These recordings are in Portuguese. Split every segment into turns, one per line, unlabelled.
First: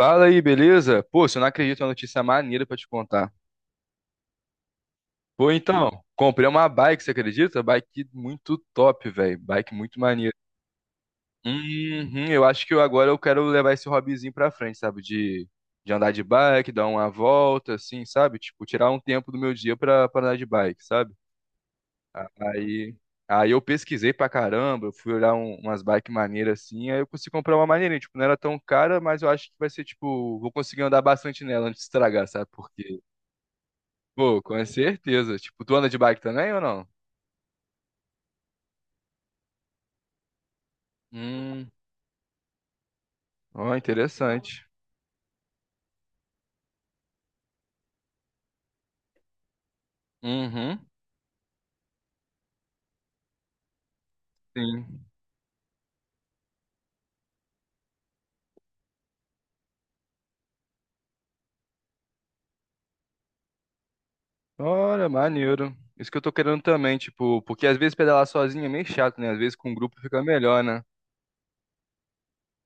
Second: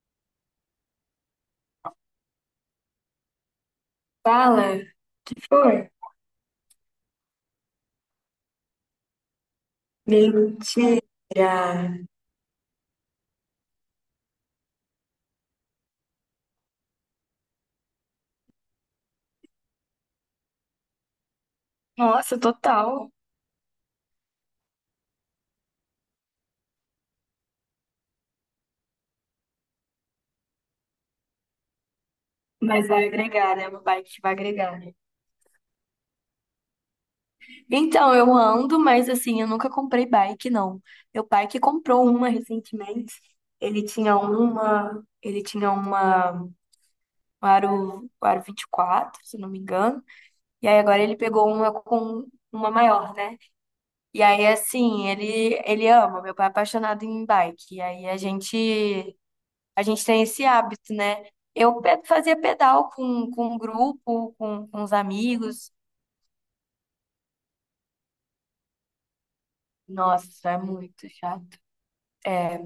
Fala aí, beleza? Pô, se eu não acredito, é uma notícia maneira pra te contar.
Fala,
Pô,
foi.
então, comprei uma bike, você acredita? Bike muito top, velho. Bike muito maneira.
Mentira.
Uhum, eu acho que eu, agora eu quero levar esse hobbyzinho pra frente, sabe? De andar de bike, dar uma volta, assim, sabe? Tipo, tirar um tempo do meu dia pra andar de bike, sabe?
Nossa,
Aí,
total.
aí eu pesquisei pra caramba, eu fui olhar umas bikes maneiras assim, aí eu consegui comprar uma maneirinha. Tipo, não era tão cara, mas eu acho que vai ser, tipo, vou conseguir andar bastante nela antes de estragar, sabe?
Mas
Porque
vai agregar, né? Uma bike que vai
pô, com
agregar. Né?
certeza. Tipo, tu anda de bike também ou não?
Então, eu ando, mas assim, eu nunca comprei bike, não. Meu pai que
Hum,
comprou uma recentemente.
ó,
Ele tinha
interessante.
uma, ele tinha uma um aro, um aro 24 se não me engano. E aí
Uhum,
agora ele pegou uma com uma maior, né? E aí
sim.
assim, ele ama, meu pai é apaixonado em bike. E aí A gente tem esse hábito, né? Fazia pedal com um grupo, com os
Olha,
amigos.
maneiro. Isso que eu tô querendo também, tipo, porque às vezes pedalar sozinho é meio chato, né? Às vezes com um grupo fica
Nossa, isso é
melhor, né?
muito chato. É,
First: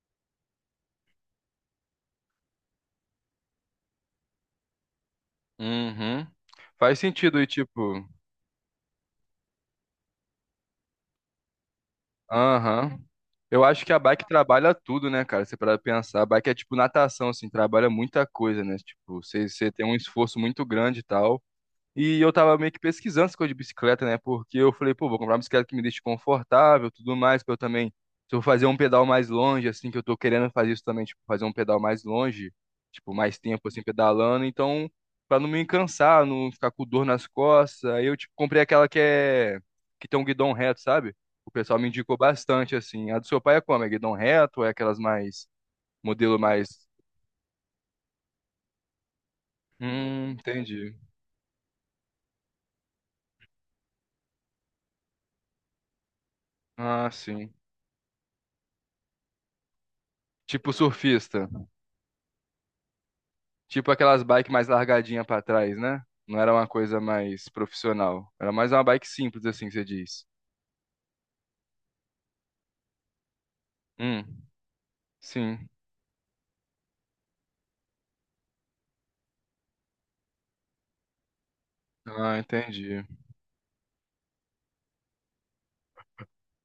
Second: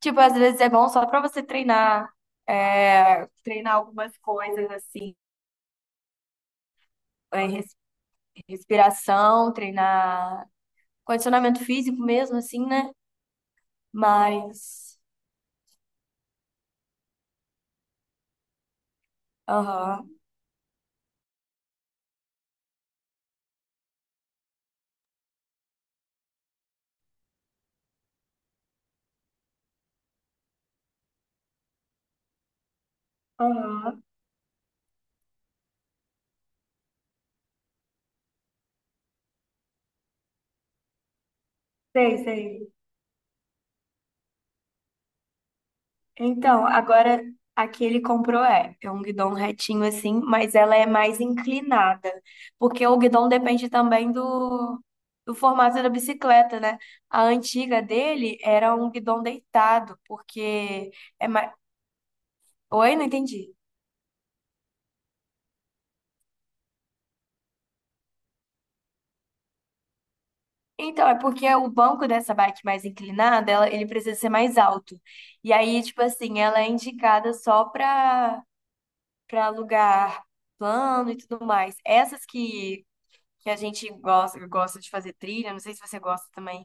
tipo, às vezes é bom só para você treinar, é, treinar algumas coisas assim,
Uhum. Faz sentido, e
é,
tipo,
respiração, treinar condicionamento físico mesmo, assim, né?
aham. Eu acho que a bike trabalha
Mas,
tudo, né, cara? Você para pensar, a bike é tipo natação, assim, trabalha muita coisa, né? Tipo, você tem um
aham.
esforço muito grande e tal. E eu tava meio que pesquisando essa coisa de bicicleta, né? Porque eu falei, pô, vou comprar uma bicicleta que me deixe confortável, tudo mais, pra eu também, se eu vou fazer um pedal mais longe, assim, que eu tô querendo fazer isso também, tipo, fazer um pedal mais longe, tipo, mais tempo, assim,
Aham,
pedalando, então, pra não me cansar, não ficar com dor nas costas, aí eu, tipo, comprei aquela que é, que tem um guidão reto, sabe? O pessoal me indicou
sei, sei.
bastante, assim. A do seu pai é como? É guidão reto ou é aquelas mais, modelo
Então,
mais...
agora a que ele comprou é um guidão retinho assim, mas ela é
Entendi.
mais inclinada, porque o guidão depende também do formato da bicicleta, né?
Ah,
A
sim.
antiga dele era um guidão deitado,
Tipo
porque é
surfista.
mais... Oi, não entendi.
Tipo aquelas bikes mais largadinha pra trás, né? Não era uma coisa mais profissional. Era mais uma bike simples, assim, que você diz.
Então, é porque o banco dessa bike mais inclinada, ela, ele precisa ser
Hum,
mais alto. E
sim.
aí, tipo assim, ela é indicada só para lugar plano e tudo mais. Essas
Ah,
que
entendi.
que a gente gosta, gosta de fazer trilha, não sei se você gosta também.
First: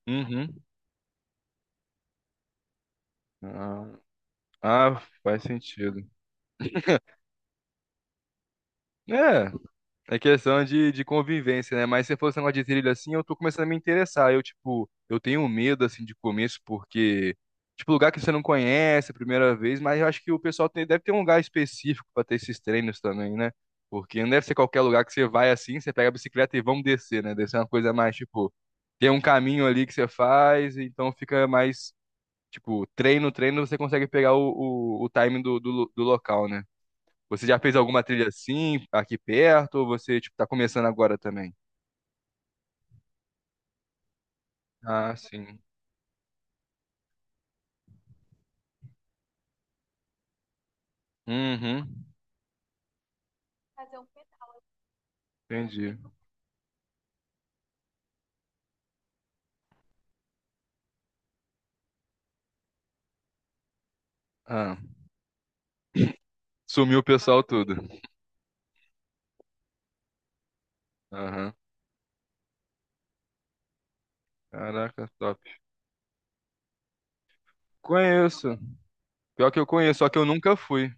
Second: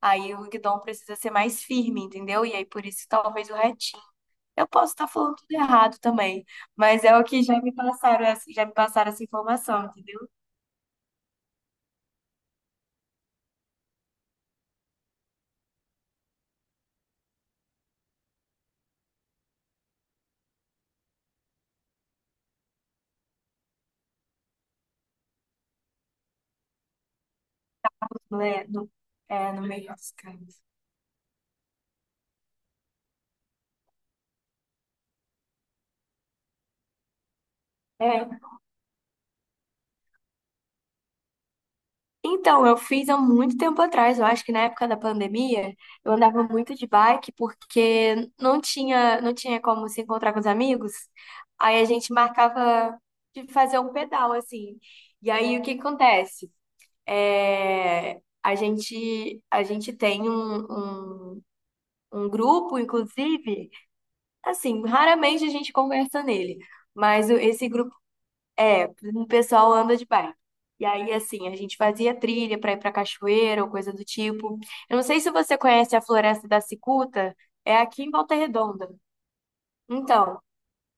Aí o
Uhum.
guidão precisa ser mais firme, entendeu? E aí por isso talvez o
Ah,
retinho. Eu posso
ah,
estar falando
faz
tudo errado
sentido.
também, mas é o que já me passaram, já me passaram essa
É,
informação, entendeu?
é questão de convivência, né? Mas se fosse esse negócio de trilha assim, eu tô começando a me interessar. Eu, tipo, eu tenho medo, assim, de começo, porque, tipo, lugar que você não conhece a primeira vez, mas eu acho que o pessoal deve ter um lugar específico pra ter esses treinos também, né? Porque não deve ser qualquer lugar que você vai assim, você pega a bicicleta e vamos descer, né? Deve ser uma coisa mais,
Não
tipo,
é- não-
tem um
é, no
caminho ali
meio
que você
dos campos.
faz, então fica mais, tipo, treino, você consegue pegar o timing do local, né? Você já fez alguma trilha assim, aqui perto, ou você, tipo, tá começando agora também?
Então, eu fiz há muito tempo atrás, eu acho que na época da
Ah, sim.
pandemia, eu andava muito de bike porque não tinha como se encontrar com os amigos. Aí a
Uhum,
gente marcava de fazer um pedal assim. E aí o que que
entendi.
acontece? É, a gente tem um, um grupo, inclusive,
Ah,
assim, raramente a gente conversa nele,
sumiu o
mas
pessoal
esse
tudo.
grupo é, o pessoal anda de bike. E aí, assim,
Aham.
a gente fazia trilha para ir para cachoeira ou coisa do tipo. Eu não
Caraca,
sei se
top.
você conhece a Floresta da Cicuta, é aqui em Volta
Conheço.
Redonda.
Pior que eu conheço, só que eu
Então,
nunca fui.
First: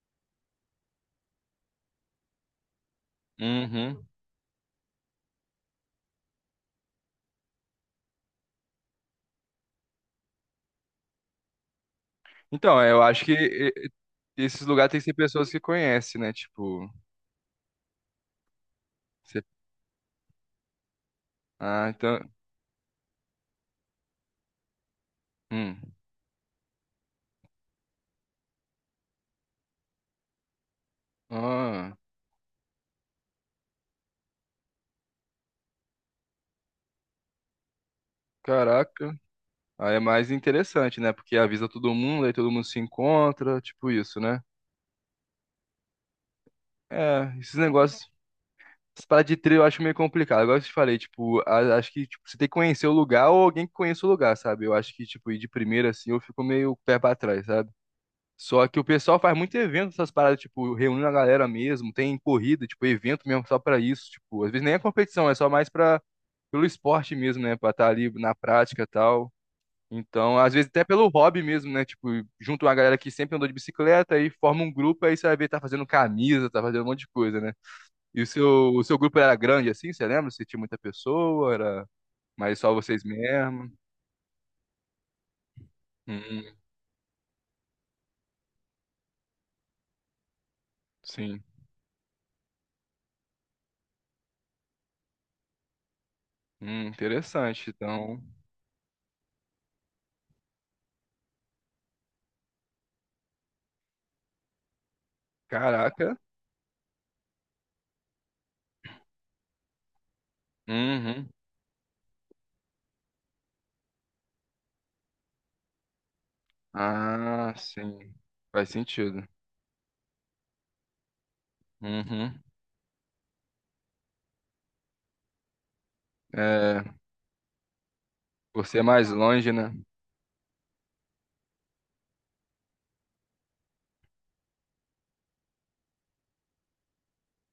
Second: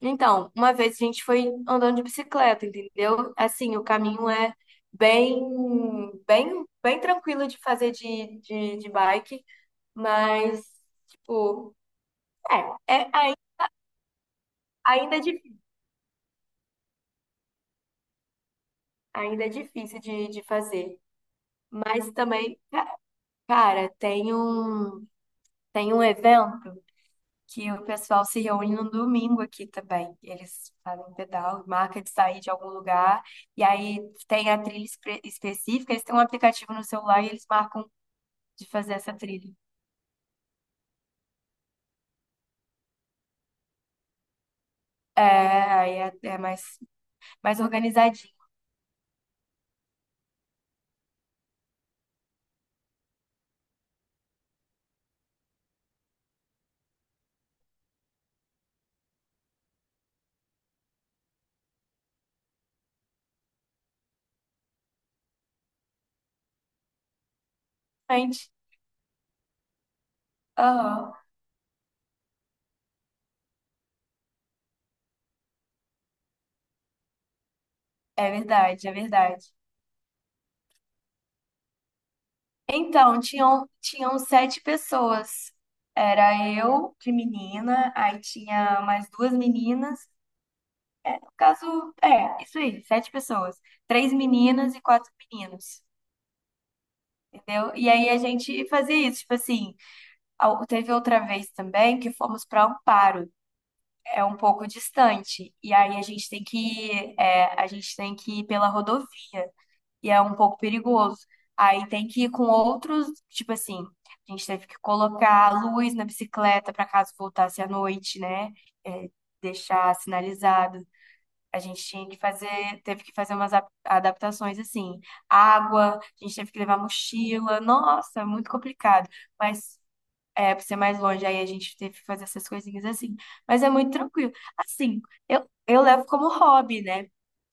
uma vez a gente foi andando de bicicleta, entendeu? Assim, o
Uhum.
caminho é bem, bem tranquilo de fazer de bike, mas, tipo,
Então, é,
é,
eu
é
acho que
ai-
esses lugares tem que ser
ainda é
pessoas
difícil,
que conhecem, né? Tipo, você...
ainda é difícil de fazer.
Ah,
Mas
então...
também, cara, tem um.
Hum.
Tem um evento que o pessoal se reúne no domingo aqui também. Eles fazem pedal,
Ah,
marca de sair de algum lugar, e aí tem a trilha específica, eles têm um aplicativo no celular e eles marcam de fazer essa
caraca.
trilha.
Aí é mais interessante, né? Porque avisa todo mundo, aí todo mundo se encontra, tipo isso, né?
É, aí é mais,
É, esses
mais
negócios...
organizadinho,
Essa parada de trilha eu acho meio complicado. Agora que eu te falei, tipo, acho que tipo, você tem que conhecer o lugar ou alguém que conheça o lugar, sabe? Eu acho que, tipo, ir de primeira assim, eu fico meio pé pra trás, sabe? Só que o pessoal faz muito evento, essas paradas, tipo, reunindo a galera mesmo, tem corrida, tipo, evento mesmo só pra isso, tipo, às vezes nem é competição, é só mais pra, pelo esporte mesmo, né? Pra estar ali na
gente.
prática e tal. Então, às vezes até pelo
Aham,
hobby mesmo, né? Tipo, junto uma galera que sempre andou de bicicleta e forma um grupo, aí você vai ver, tá fazendo camisa, tá fazendo um monte de coisa, né? E o
é
seu, o
verdade, é
seu grupo era
verdade.
grande assim, você lembra? Você tinha muita pessoa, era mais só vocês
Então, tinham,
mesmo?
tinham 7 pessoas.
Hum,
Era eu, de menina, aí tinha mais duas meninas.
sim.
Caso, é, isso aí, 7 pessoas. Três meninas e 4 meninos.
Interessante.
Entendeu? E aí a
Então,
gente fazia isso, tipo assim, teve outra vez também que fomos para Amparo, é um pouco distante, e aí
caraca.
a gente tem que ir pela rodovia, e é um pouco perigoso.
Uhum.
Aí tem que ir com outros, tipo assim, a gente teve que colocar a luz na bicicleta para caso
Ah,
voltasse à
sim.
noite, né?
Faz
É,
sentido.
deixar sinalizado. A gente tinha que
Uhum.
fazer, teve que fazer umas adaptações assim, água, a gente teve que levar
É,
mochila, nossa, é muito
você é
complicado.
mais longe, né?
Mas é, pra ser mais longe, aí a gente teve que fazer essas coisinhas assim. Mas é muito tranquilo. Assim, eu levo como hobby, né?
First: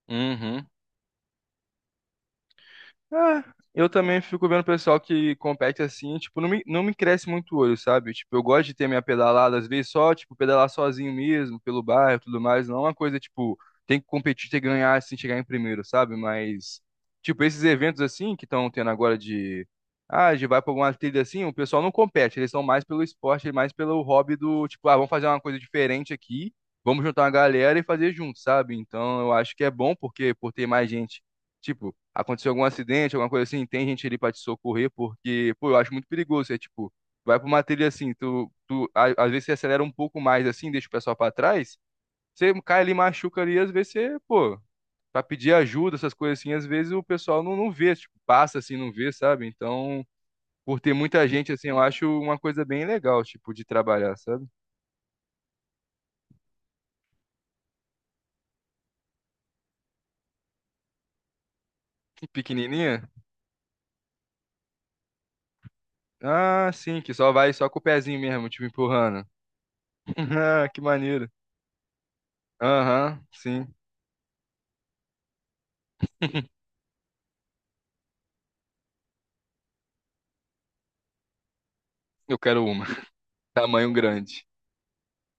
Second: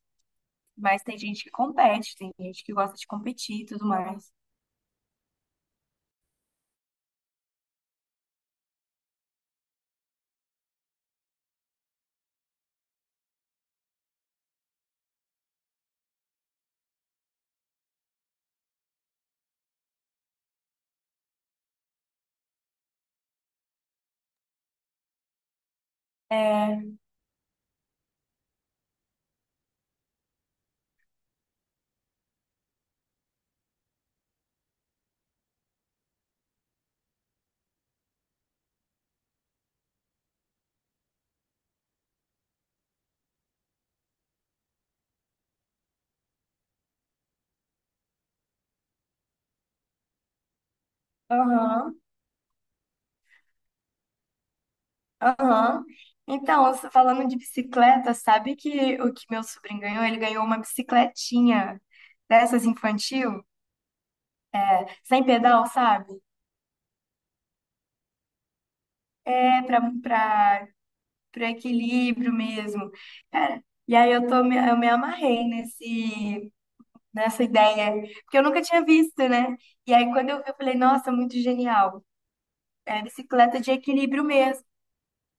Uhum.
Mas tem gente que compete, tem gente que gosta de
É,
competir e tudo
eu também
mais.
fico vendo o pessoal que compete assim, tipo, não me cresce muito o olho, sabe? Tipo, eu gosto de ter minha pedalada, às vezes só, tipo, pedalar sozinho mesmo, pelo bairro e tudo mais, não é uma coisa, tipo, tem que competir, tem que ganhar, assim, chegar em primeiro, sabe? Mas, tipo, esses eventos assim que estão tendo agora de, ah, de vai pra alguma trilha assim, o pessoal não compete, eles são mais pelo esporte, mais pelo hobby do, tipo, ah, vamos fazer uma coisa diferente aqui,
É,
vamos juntar uma galera e fazer junto, sabe? Então, eu acho que é bom porque, por ter mais gente, tipo, aconteceu algum acidente, alguma coisa assim, tem gente ali pra te socorrer, porque, pô, eu acho muito perigoso. É tipo, vai pra uma trilha assim, às vezes você acelera um pouco mais assim, deixa o pessoal pra trás, você cai ali, machuca ali, às vezes você, pô, pra pedir ajuda, essas coisas assim, às vezes o pessoal não vê, tipo, passa assim, não vê, sabe? Então, por ter muita gente assim, eu
aham,
acho uma coisa bem legal, tipo, de trabalhar, sabe?
aham. Então, você falando de bicicleta, sabe que o que meu sobrinho ganhou? Ele ganhou uma bicicletinha dessas
Pequenininha.
infantil. Sem pedal, sabe?
Ah, sim, que só vai só com o pezinho mesmo, tipo, empurrando.
É
Ah, que maneiro.
pra equilíbrio mesmo.
Aham,
Cara,
sim.
e aí eu me amarrei nessa ideia, porque eu nunca tinha visto, né? E aí quando eu vi, eu falei, nossa, muito genial.
Eu quero uma.
É bicicleta de
Tamanho
equilíbrio
grande.
mesmo.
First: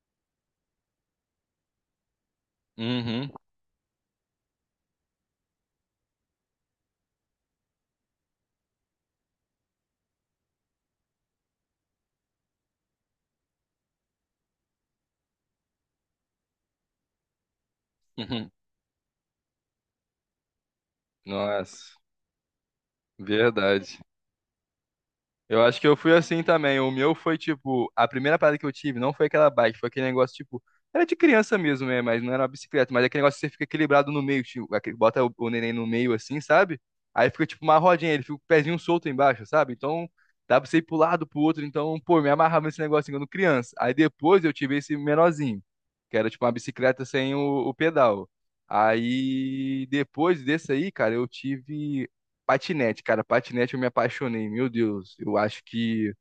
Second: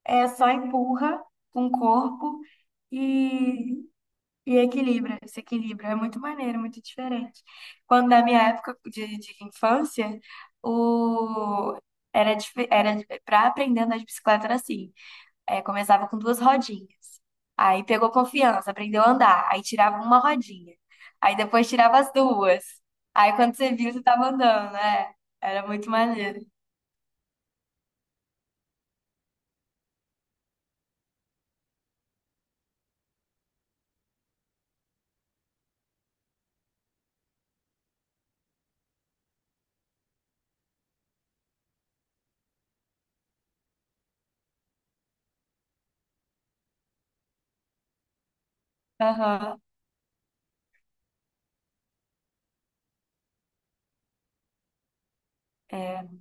É só empurra com o corpo
Uhum,
e, e equilibra, se equilibra. É muito maneiro, muito diferente. Quando na minha época de infância, o, era para aprender a andar de bicicleta era assim. É, começava com duas rodinhas. Aí pegou
uhum.
confiança, aprendeu a andar. Aí tirava uma rodinha. Aí depois
Nossa,
tirava as duas. Aí quando você viu,
verdade.
você tava andando, né?
Eu
Era
acho que
muito
eu fui
maneiro.
assim também. O meu foi tipo, a primeira parada que eu tive não foi aquela bike, foi aquele negócio tipo, era de criança mesmo, né? Mas não era uma bicicleta, mas é aquele negócio que você fica equilibrado no meio, tipo, aquele- bota o neném no meio assim, sabe? Aí fica tipo uma rodinha, ele fica com o pezinho solto embaixo, sabe? Então dá pra você ir pro lado, pro outro. Então, pô, me amarrava nesse negócio assim, quando criança. Aí depois eu tive esse menorzinho, que era tipo uma bicicleta sem o pedal.
Aham,
Aí depois desse aí, cara, eu tive. Patinete, cara, patinete eu me apaixonei, meu Deus. Eu acho
é.
que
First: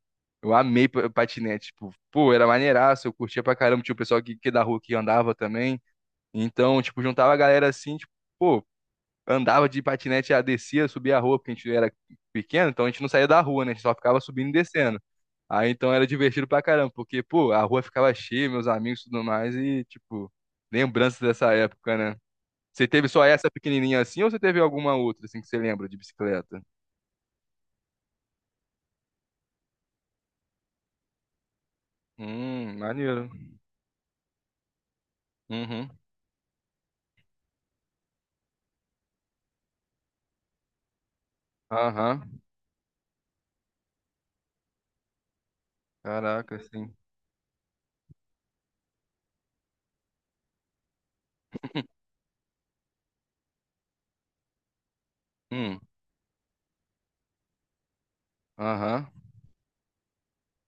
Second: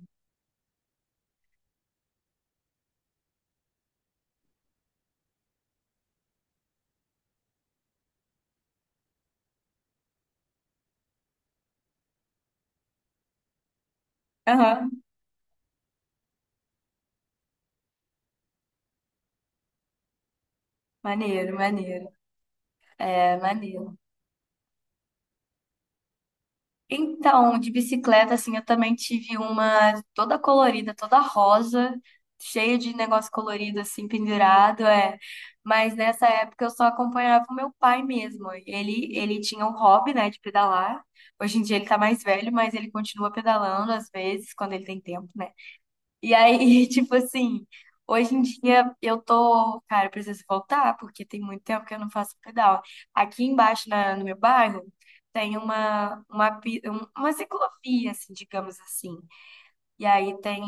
eu amei patinete, tipo, pô, era maneiraço, eu curtia pra caramba, tinha o pessoal que da rua que andava também. Então, tipo, juntava a galera assim, tipo, pô, andava de patinete, já descia, subia a rua, porque a gente era pequeno, então a gente não saía da rua, né? A gente só ficava subindo e
Aham.
descendo. Aí então era divertido pra caramba, porque, pô, a rua ficava cheia, meus amigos e tudo mais, e, tipo, lembranças dessa
Maneiro,
época,
maneiro.
né? Você teve só
É,
essa
maneiro.
pequenininha assim ou você teve alguma outra assim que você lembra de bicicleta?
Então, de bicicleta, assim, eu também tive uma toda colorida, toda rosa, cheia de
Maneiro.
negócio colorido, assim, pendurado, é.
Uhum.
Mas nessa época eu só acompanhava o meu pai mesmo. Ele tinha um hobby, né, de pedalar. Hoje em dia ele tá mais
Aham.
velho, mas ele continua pedalando às vezes, quando ele tem tempo, né? E
Caraca,
aí,
sim.
tipo assim, hoje em dia eu tô, cara, eu preciso voltar, porque tem muito tempo que eu não faço pedal. Aqui embaixo no meu bairro tem
Hum.
uma ciclovia, assim, digamos
Aham.
assim. E aí tem,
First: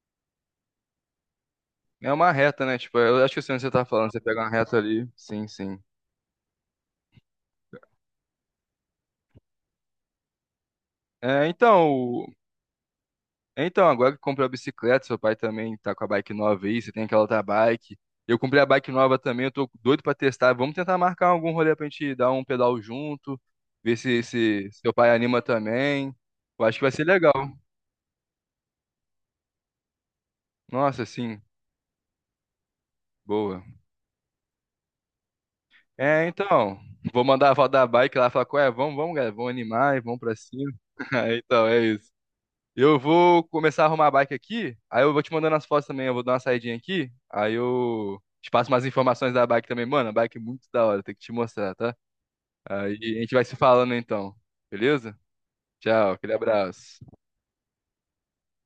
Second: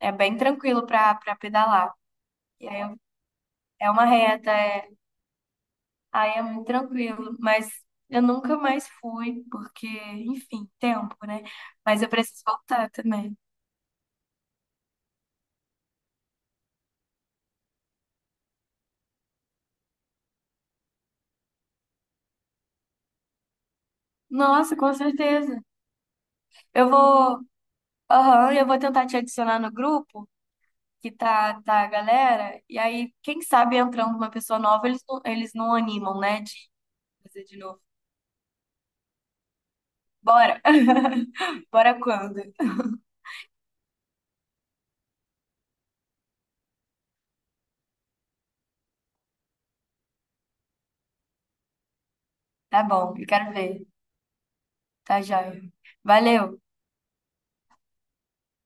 é bem tranquilo pra pedalar.
É uma reta,
E
né?
aí
Tipo,
eu-
eu acho que eu sei onde você tá
é uma
falando. Você pega uma
reta,
reta
é,
ali. Sim, sim.
aí é muito tranquilo, mas eu nunca mais fui, porque, enfim, tempo, né?
É, então,
Mas eu preciso voltar também.
então, agora que comprou a bicicleta, seu pai também tá com a bike nova aí, você tem aquela outra bike. Eu comprei a bike nova também, eu tô doido pra testar. Vamos tentar marcar algum rolê pra gente dar um pedal junto, ver se
Nossa,
seu
com
pai anima
certeza.
também. Eu acho que
Eu
vai ser legal.
vou. Aham, eu vou tentar te adicionar no grupo,
Nossa,
que
sim,
tá a galera, e aí, quem
boa.
sabe entrando uma pessoa nova, eles não animam,
É,
né, de
então, vou
fazer
mandar a
de
avó
novo.
da bike lá falar, ué, vamos, vamos, galera, vamos animar, e vamos pra
Bora!
cima. Aí, então, é
Bora
isso.
quando?
Eu vou começar a arrumar a bike aqui, aí eu vou te mandando as fotos também, eu vou dar uma saidinha aqui, aí eu te passo umas informações da bike também. Mano, a bike é muito da hora, tem que te mostrar, tá?
Tá
Aí
bom,
a
eu
gente vai
quero
se
ver.
falando então, beleza?
Tá joia.
Tchau, aquele
Valeu!
abraço.